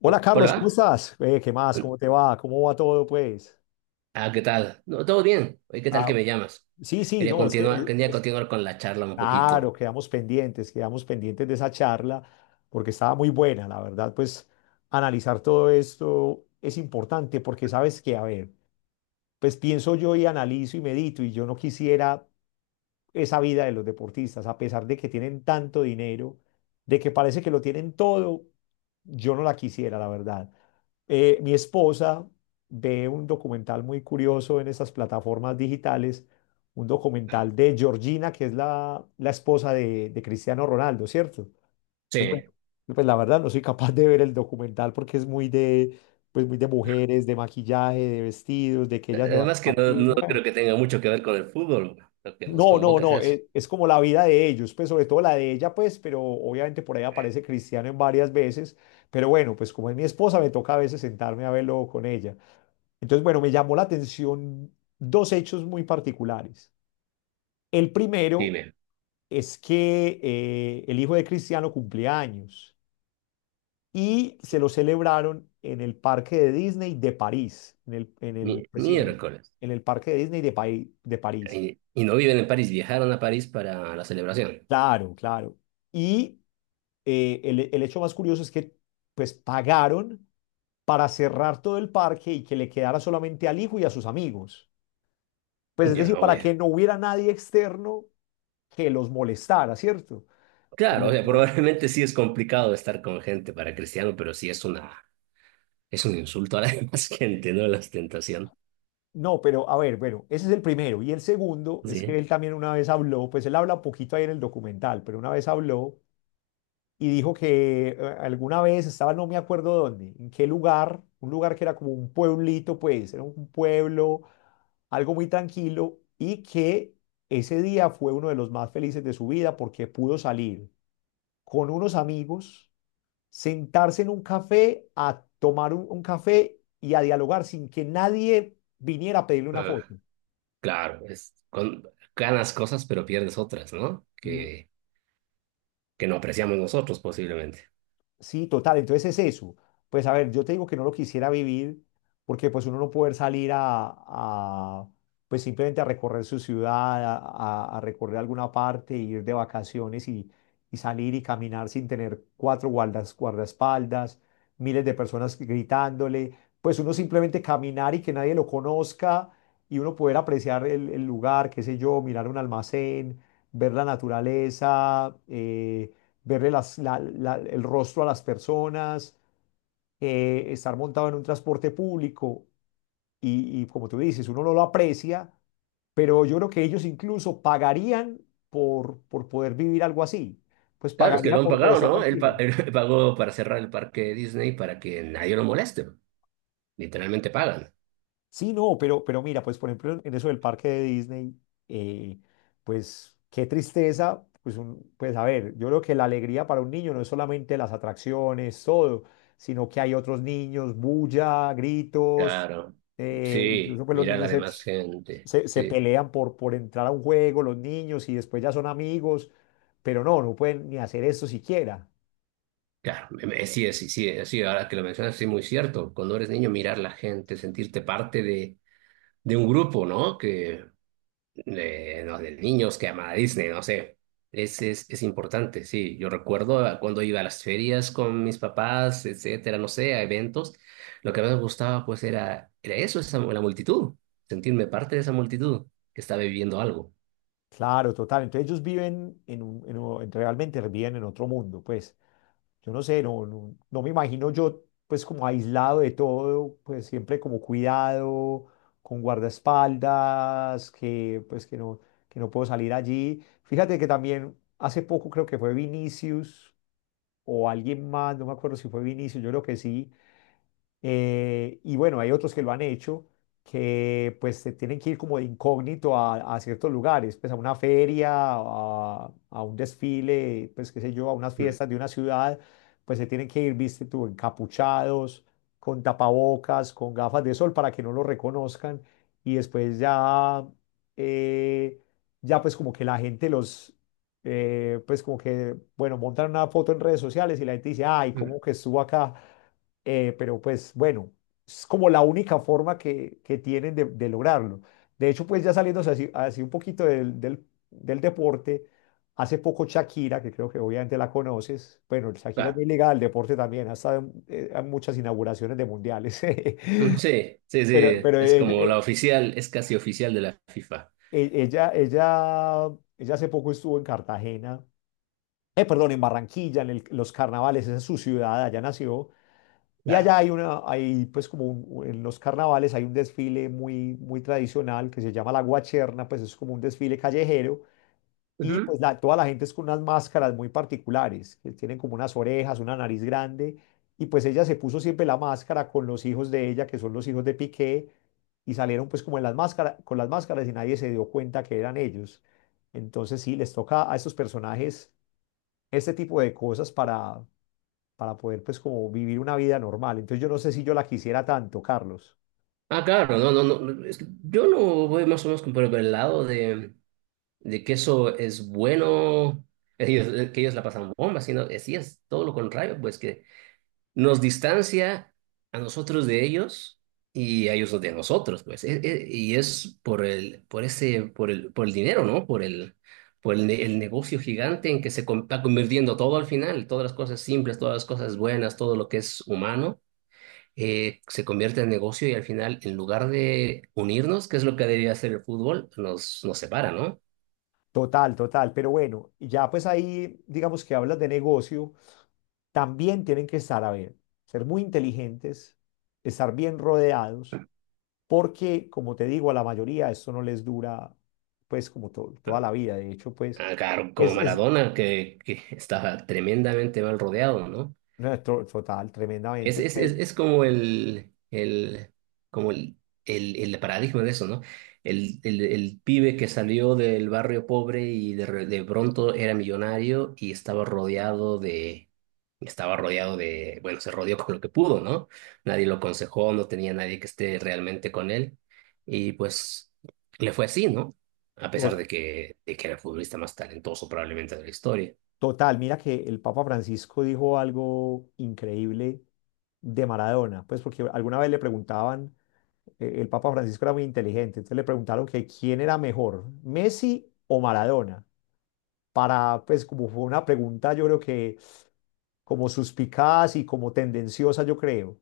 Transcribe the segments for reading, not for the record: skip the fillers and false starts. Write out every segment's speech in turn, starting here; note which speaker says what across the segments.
Speaker 1: Hola Carlos, ¿cómo
Speaker 2: Hola,
Speaker 1: estás? ¿Qué más? ¿Cómo te va? ¿Cómo va todo, pues?
Speaker 2: ¿qué tal? No, todo bien. Oye, ¿qué tal
Speaker 1: Ah,
Speaker 2: que me llamas?
Speaker 1: sí, sí,
Speaker 2: Quería
Speaker 1: no, es que,
Speaker 2: continuar, quería continuar con la charla un
Speaker 1: claro,
Speaker 2: poquito.
Speaker 1: quedamos pendientes de esa charla, porque estaba muy buena, la verdad, pues analizar todo esto es importante, porque sabes que, a ver, pues pienso yo y analizo y medito, y yo no quisiera esa vida de los deportistas, a pesar de que tienen tanto dinero, de que parece que lo tienen todo, yo no la quisiera, la verdad. Mi esposa ve un documental muy curioso en esas plataformas digitales, un documental de Georgina, que es la esposa de Cristiano Ronaldo, ¿cierto? Entonces, bueno,
Speaker 2: Sí.
Speaker 1: pues la verdad no soy capaz de ver el documental porque es muy pues muy de mujeres, de maquillaje, de vestidos, de que ellas se van
Speaker 2: Además
Speaker 1: a
Speaker 2: que no
Speaker 1: maquillar.
Speaker 2: creo que tenga mucho que ver con el fútbol. Lo que nos
Speaker 1: No, no,
Speaker 2: convoca es
Speaker 1: no,
Speaker 2: eso.
Speaker 1: es, como la vida de ellos, pues sobre todo la de ella, pues, pero obviamente por ahí aparece Cristiano en varias veces, pero bueno, pues como es mi esposa, me toca a veces sentarme a verlo con ella. Entonces, bueno, me llamó la atención dos hechos muy particulares. El primero
Speaker 2: Dime,
Speaker 1: es que el hijo de Cristiano cumplía años y se lo celebraron en el parque de Disney de París, pues sí, en el
Speaker 2: miércoles.
Speaker 1: en el parque de Disney de, de París.
Speaker 2: Y no viven en París, viajaron a París para la celebración.
Speaker 1: Claro, claro. Y el hecho más curioso es que pues pagaron para cerrar todo el parque y que le quedara solamente al hijo y a sus amigos. Pues es
Speaker 2: Ya,
Speaker 1: decir, para
Speaker 2: oye.
Speaker 1: que no hubiera nadie externo que los molestara, ¿cierto? Que
Speaker 2: Claro, o
Speaker 1: los-
Speaker 2: sea, probablemente sí es complicado estar con gente para Cristiano, pero sí es un insulto a la demás gente, ¿no? La ostentación.
Speaker 1: No, pero a ver, bueno, ese es el primero. Y el segundo es que
Speaker 2: Sí.
Speaker 1: él también una vez habló, pues él habla poquito ahí en el documental, pero una vez habló y dijo que alguna vez estaba, no me acuerdo dónde, en qué lugar, un lugar que era como un pueblito, pues, era un pueblo, algo muy tranquilo, y que ese día fue uno de los más felices de su vida porque pudo salir con unos amigos, sentarse en un café, a tomar un café y a dialogar sin que nadie viniera a pedirle una foto.
Speaker 2: Claro, ganas cosas pero pierdes otras, ¿no? Que no apreciamos nosotros posiblemente.
Speaker 1: Sí, total, entonces es eso. Pues a ver, yo te digo que no lo quisiera vivir porque pues uno no poder salir pues simplemente a recorrer su ciudad, a recorrer alguna parte, ir de vacaciones y salir y caminar sin tener cuatro guardaespaldas, miles de personas gritándole, pues uno simplemente caminar y que nadie lo conozca y uno poder apreciar el lugar, qué sé yo, mirar un almacén, ver la naturaleza. Verle el rostro a las personas, estar montado en un transporte público y como tú dices, uno no lo aprecia, pero yo creo que ellos incluso pagarían por poder vivir algo así, pues
Speaker 2: Claro, es que
Speaker 1: pagaría
Speaker 2: lo han
Speaker 1: por
Speaker 2: pagado,
Speaker 1: estar
Speaker 2: ¿no? Él,
Speaker 1: tranquilo.
Speaker 2: él pagó para cerrar el parque Disney para que nadie lo moleste. Literalmente pagan.
Speaker 1: Sí, no, pero mira, pues por ejemplo en eso del parque de Disney, eh, pues qué tristeza, pues, pues a ver, yo creo que la alegría para un niño no es solamente las atracciones, todo, sino que hay otros niños, bulla, gritos,
Speaker 2: Claro. Sí,
Speaker 1: incluso pues los
Speaker 2: mira la demás gente.
Speaker 1: se
Speaker 2: Sí,
Speaker 1: pelean por entrar a un juego, los niños, y después ya son amigos, pero no, no pueden ni hacer esto siquiera.
Speaker 2: claro. Sí, sí, sí, sí, ahora que lo mencionas, sí, muy cierto. Cuando eres niño, mirar la gente, sentirte parte de un grupo, ¿no? Que de, no, de niños que aman a Disney, no sé. Es importante, sí. Yo recuerdo a cuando iba a las ferias con mis papás, etcétera, no sé, a eventos. Lo que más me gustaba, pues, era eso, esa, la multitud. Sentirme parte de esa multitud que está viviendo algo.
Speaker 1: Claro, total, entonces ellos viven en un, realmente viven en otro mundo, pues. Yo no sé, no, no, no me imagino yo pues como aislado de todo, pues siempre como cuidado, con guardaespaldas, que pues que no puedo salir allí. Fíjate que también hace poco creo que fue Vinicius o alguien más, no me acuerdo si fue Vinicius, yo creo que sí y bueno, hay otros que lo han hecho, que pues se tienen que ir como de incógnito a ciertos lugares, pues a una feria, a un desfile, pues qué sé yo, a unas
Speaker 2: Mm,
Speaker 1: fiestas de una ciudad, pues se tienen que ir, viste tú, encapuchados, con tapabocas, con gafas de sol para que no lo reconozcan. Y después ya, eh, ya pues como que la gente los... pues como que, bueno, montan una foto en redes sociales y la gente dice, ay,
Speaker 2: mm.
Speaker 1: ¿cómo que estuvo acá? Pero pues bueno, es como la única forma que tienen de lograrlo. De hecho, pues ya saliéndose así, así un poquito del deporte, hace poco Shakira, que creo que obviamente la conoces, bueno, Shakira es
Speaker 2: Claro.
Speaker 1: muy ligada al deporte también, ha estado en muchas inauguraciones de mundiales,
Speaker 2: Mm. Sí, sí,
Speaker 1: pero, sí.
Speaker 2: sí.
Speaker 1: Pero
Speaker 2: Es
Speaker 1: ella,
Speaker 2: como la oficial, es casi oficial de la FIFA.
Speaker 1: e- ella, ella, ella hace poco estuvo en Cartagena, perdón, en Barranquilla, en los carnavales, esa es su ciudad, allá nació. Y
Speaker 2: Claro.
Speaker 1: allá hay una, hay pues como en los carnavales hay un desfile muy, muy tradicional que se llama la Guacherna, pues es como un desfile callejero y
Speaker 2: Ujú.
Speaker 1: pues toda la gente es con unas máscaras muy particulares, que tienen como unas orejas, una nariz grande y pues ella se puso siempre la máscara con los hijos de ella, que son los hijos de Piqué, y salieron pues como en las máscaras, con las máscaras y nadie se dio cuenta que eran ellos. Entonces sí, les toca a estos personajes este tipo de cosas para poder pues como vivir una vida normal. Entonces yo no sé si yo la quisiera tanto, Carlos.
Speaker 2: Ah, claro, no, no, no. Es que yo lo voy más o menos como por el lado de. De que eso es bueno, ellos, que ellos la pasan bomba, sino que sí es todo lo contrario, pues que nos distancia a nosotros de ellos y a ellos de nosotros, pues. Y es por el dinero, ¿no? El negocio gigante en que está convirtiendo todo al final, todas las cosas simples, todas las cosas buenas, todo lo que es humano. Se convierte en negocio y al final, en lugar de unirnos, que es lo que debería hacer el fútbol, nos separa, ¿no?
Speaker 1: Total, total, pero bueno, ya pues ahí digamos que hablas de negocio, también tienen que estar, a ver, ser muy inteligentes, estar bien rodeados, porque como te digo, a la mayoría esto no les dura pues como toda la vida, de hecho pues
Speaker 2: Ah, claro, como
Speaker 1: es
Speaker 2: Maradona, que estaba tremendamente mal rodeado, ¿no?
Speaker 1: no, total,
Speaker 2: Es,
Speaker 1: tremendamente,
Speaker 2: es, es, es como como el paradigma de eso, ¿no? El pibe que salió del barrio pobre y de pronto era millonario y estaba estaba rodeado de, bueno, se rodeó con lo que pudo, ¿no? Nadie lo aconsejó, no tenía nadie que esté realmente con él y pues le fue así, ¿no? A pesar
Speaker 1: To-
Speaker 2: de de que era el futbolista más talentoso probablemente de la historia.
Speaker 1: total, mira que el Papa Francisco dijo algo increíble de Maradona, pues porque alguna vez le preguntaban el Papa Francisco era muy inteligente, entonces le preguntaron que quién era mejor, Messi o Maradona, para, pues como fue una pregunta, yo creo que como suspicaz y como tendenciosa, yo creo,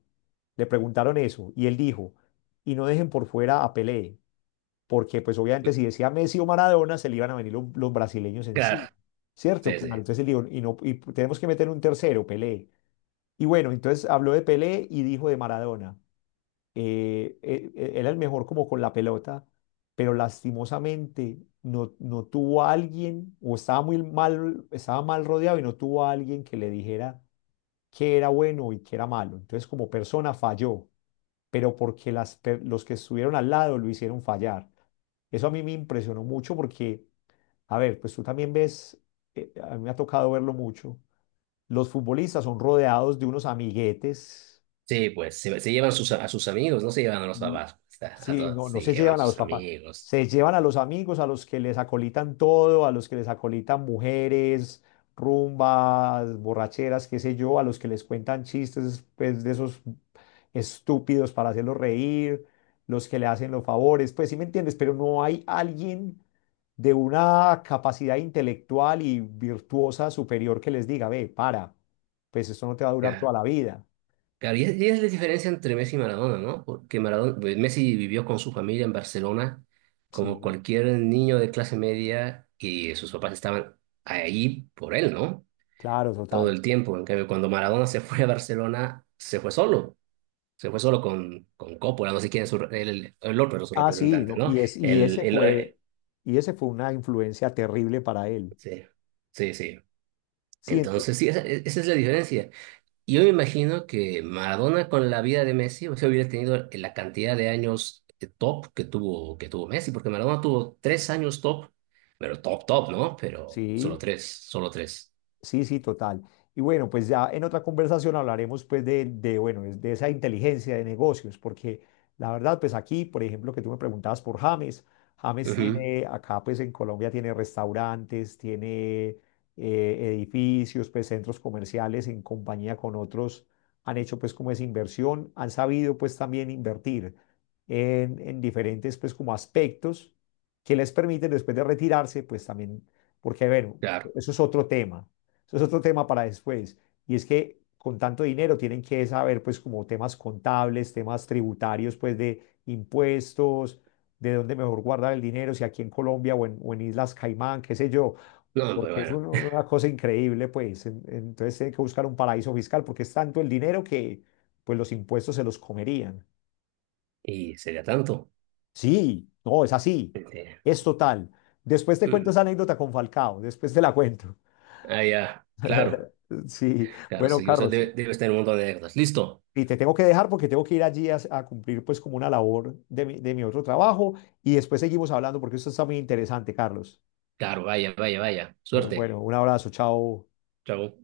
Speaker 1: le preguntaron eso y él dijo, y no dejen por fuera a Pelé, porque pues obviamente si decía Messi o Maradona, se le iban a venir los brasileños
Speaker 2: Claro,
Speaker 1: encima, ¿cierto?
Speaker 2: sí,
Speaker 1: Claro,
Speaker 2: sí.
Speaker 1: entonces él dijo, y, no, y tenemos que meter un tercero, Pelé. Y bueno, entonces habló de Pelé y dijo de Maradona era el mejor como con la pelota, pero lastimosamente no, no tuvo a alguien, o estaba muy mal, estaba mal rodeado y no tuvo a alguien que le dijera qué era bueno y qué era malo. Entonces, como persona falló, pero porque los que estuvieron al lado lo hicieron fallar. Eso a mí me impresionó mucho porque, a ver, pues tú también ves, a mí me ha tocado verlo mucho, los futbolistas son rodeados de unos amiguetes.
Speaker 2: Sí, pues se llevan sus, a sus amigos, no se llevan a los papás, pues, a
Speaker 1: Sí,
Speaker 2: todos
Speaker 1: no, no
Speaker 2: se
Speaker 1: se
Speaker 2: llevan
Speaker 1: llevan a los
Speaker 2: sus
Speaker 1: papás,
Speaker 2: amigos.
Speaker 1: se llevan a los amigos, a los que les acolitan todo, a los que les acolitan mujeres, rumbas, borracheras, qué sé yo, a los que les cuentan chistes, pues, de esos estúpidos para hacerlos reír, los que le hacen los favores, pues sí me entiendes, pero no hay alguien de una capacidad intelectual y virtuosa superior que les diga, ve, para, pues esto no te va a durar
Speaker 2: Claro.
Speaker 1: toda la vida.
Speaker 2: Claro, y es la diferencia entre Messi y Maradona, ¿no? Porque Maradona, pues, Messi vivió con su familia en Barcelona como
Speaker 1: Sí,
Speaker 2: cualquier niño de clase media y sus papás estaban ahí por él, ¿no?
Speaker 1: claro,
Speaker 2: Todo
Speaker 1: total.
Speaker 2: el tiempo. En cambio, cuando Maradona se fue a Barcelona, se fue solo. Se fue solo con Coppola, no sé quién es su el otro, era su
Speaker 1: Ah, sí,
Speaker 2: representante,
Speaker 1: no,
Speaker 2: ¿no?
Speaker 1: y, es,
Speaker 2: El, el,
Speaker 1: fue,
Speaker 2: eh,
Speaker 1: y ese fue una influencia terrible para él.
Speaker 2: sí, sí, sí.
Speaker 1: Sí,
Speaker 2: Entonces, sí, esa es la diferencia. Y yo me imagino que Maradona con la vida de Messi, o sea, hubiera tenido la cantidad de años top que tuvo Messi, porque Maradona tuvo 3 años top, pero top, top, ¿no? Pero solo
Speaker 1: sí,
Speaker 2: tres, solo tres.
Speaker 1: sí, sí, total. Y bueno, pues ya en otra conversación hablaremos pues bueno, de esa inteligencia de negocios, porque la verdad, pues aquí, por ejemplo, que tú me preguntabas por James, James
Speaker 2: Ujú,
Speaker 1: tiene, acá pues en Colombia tiene restaurantes, tiene edificios, pues centros comerciales en compañía con otros, han hecho pues como esa inversión, han sabido pues también invertir en diferentes pues como aspectos que les permiten después de retirarse pues también, porque bueno,
Speaker 2: claro.
Speaker 1: eso es otro tema eso es otro tema para después. Y es que con tanto dinero tienen que saber, pues, como temas contables, temas tributarios, pues, de impuestos, de dónde mejor guardar el dinero, si aquí en Colombia o en Islas Caimán, qué sé yo,
Speaker 2: No, pero
Speaker 1: porque es
Speaker 2: bueno,
Speaker 1: una cosa increíble, pues. Entonces tienen que buscar un paraíso fiscal porque es tanto el dinero que, pues, los impuestos se los comerían.
Speaker 2: y sería tanto.
Speaker 1: Sí, no, es así,
Speaker 2: Este,
Speaker 1: es total. Después te cuento
Speaker 2: mm,
Speaker 1: esa anécdota con Falcao, después te la cuento.
Speaker 2: ah, ya, claro,
Speaker 1: Sí,
Speaker 2: claro,
Speaker 1: bueno,
Speaker 2: sí, o sea,
Speaker 1: Carlos,
Speaker 2: debe estar en un montón de anécdotas. Listo.
Speaker 1: y te tengo que dejar porque tengo que ir allí a cumplir pues como una labor de mi otro trabajo y después seguimos hablando porque esto está muy interesante, Carlos.
Speaker 2: Claro, vaya, vaya, vaya. Suerte.
Speaker 1: Bueno, un abrazo, chao.
Speaker 2: Chao.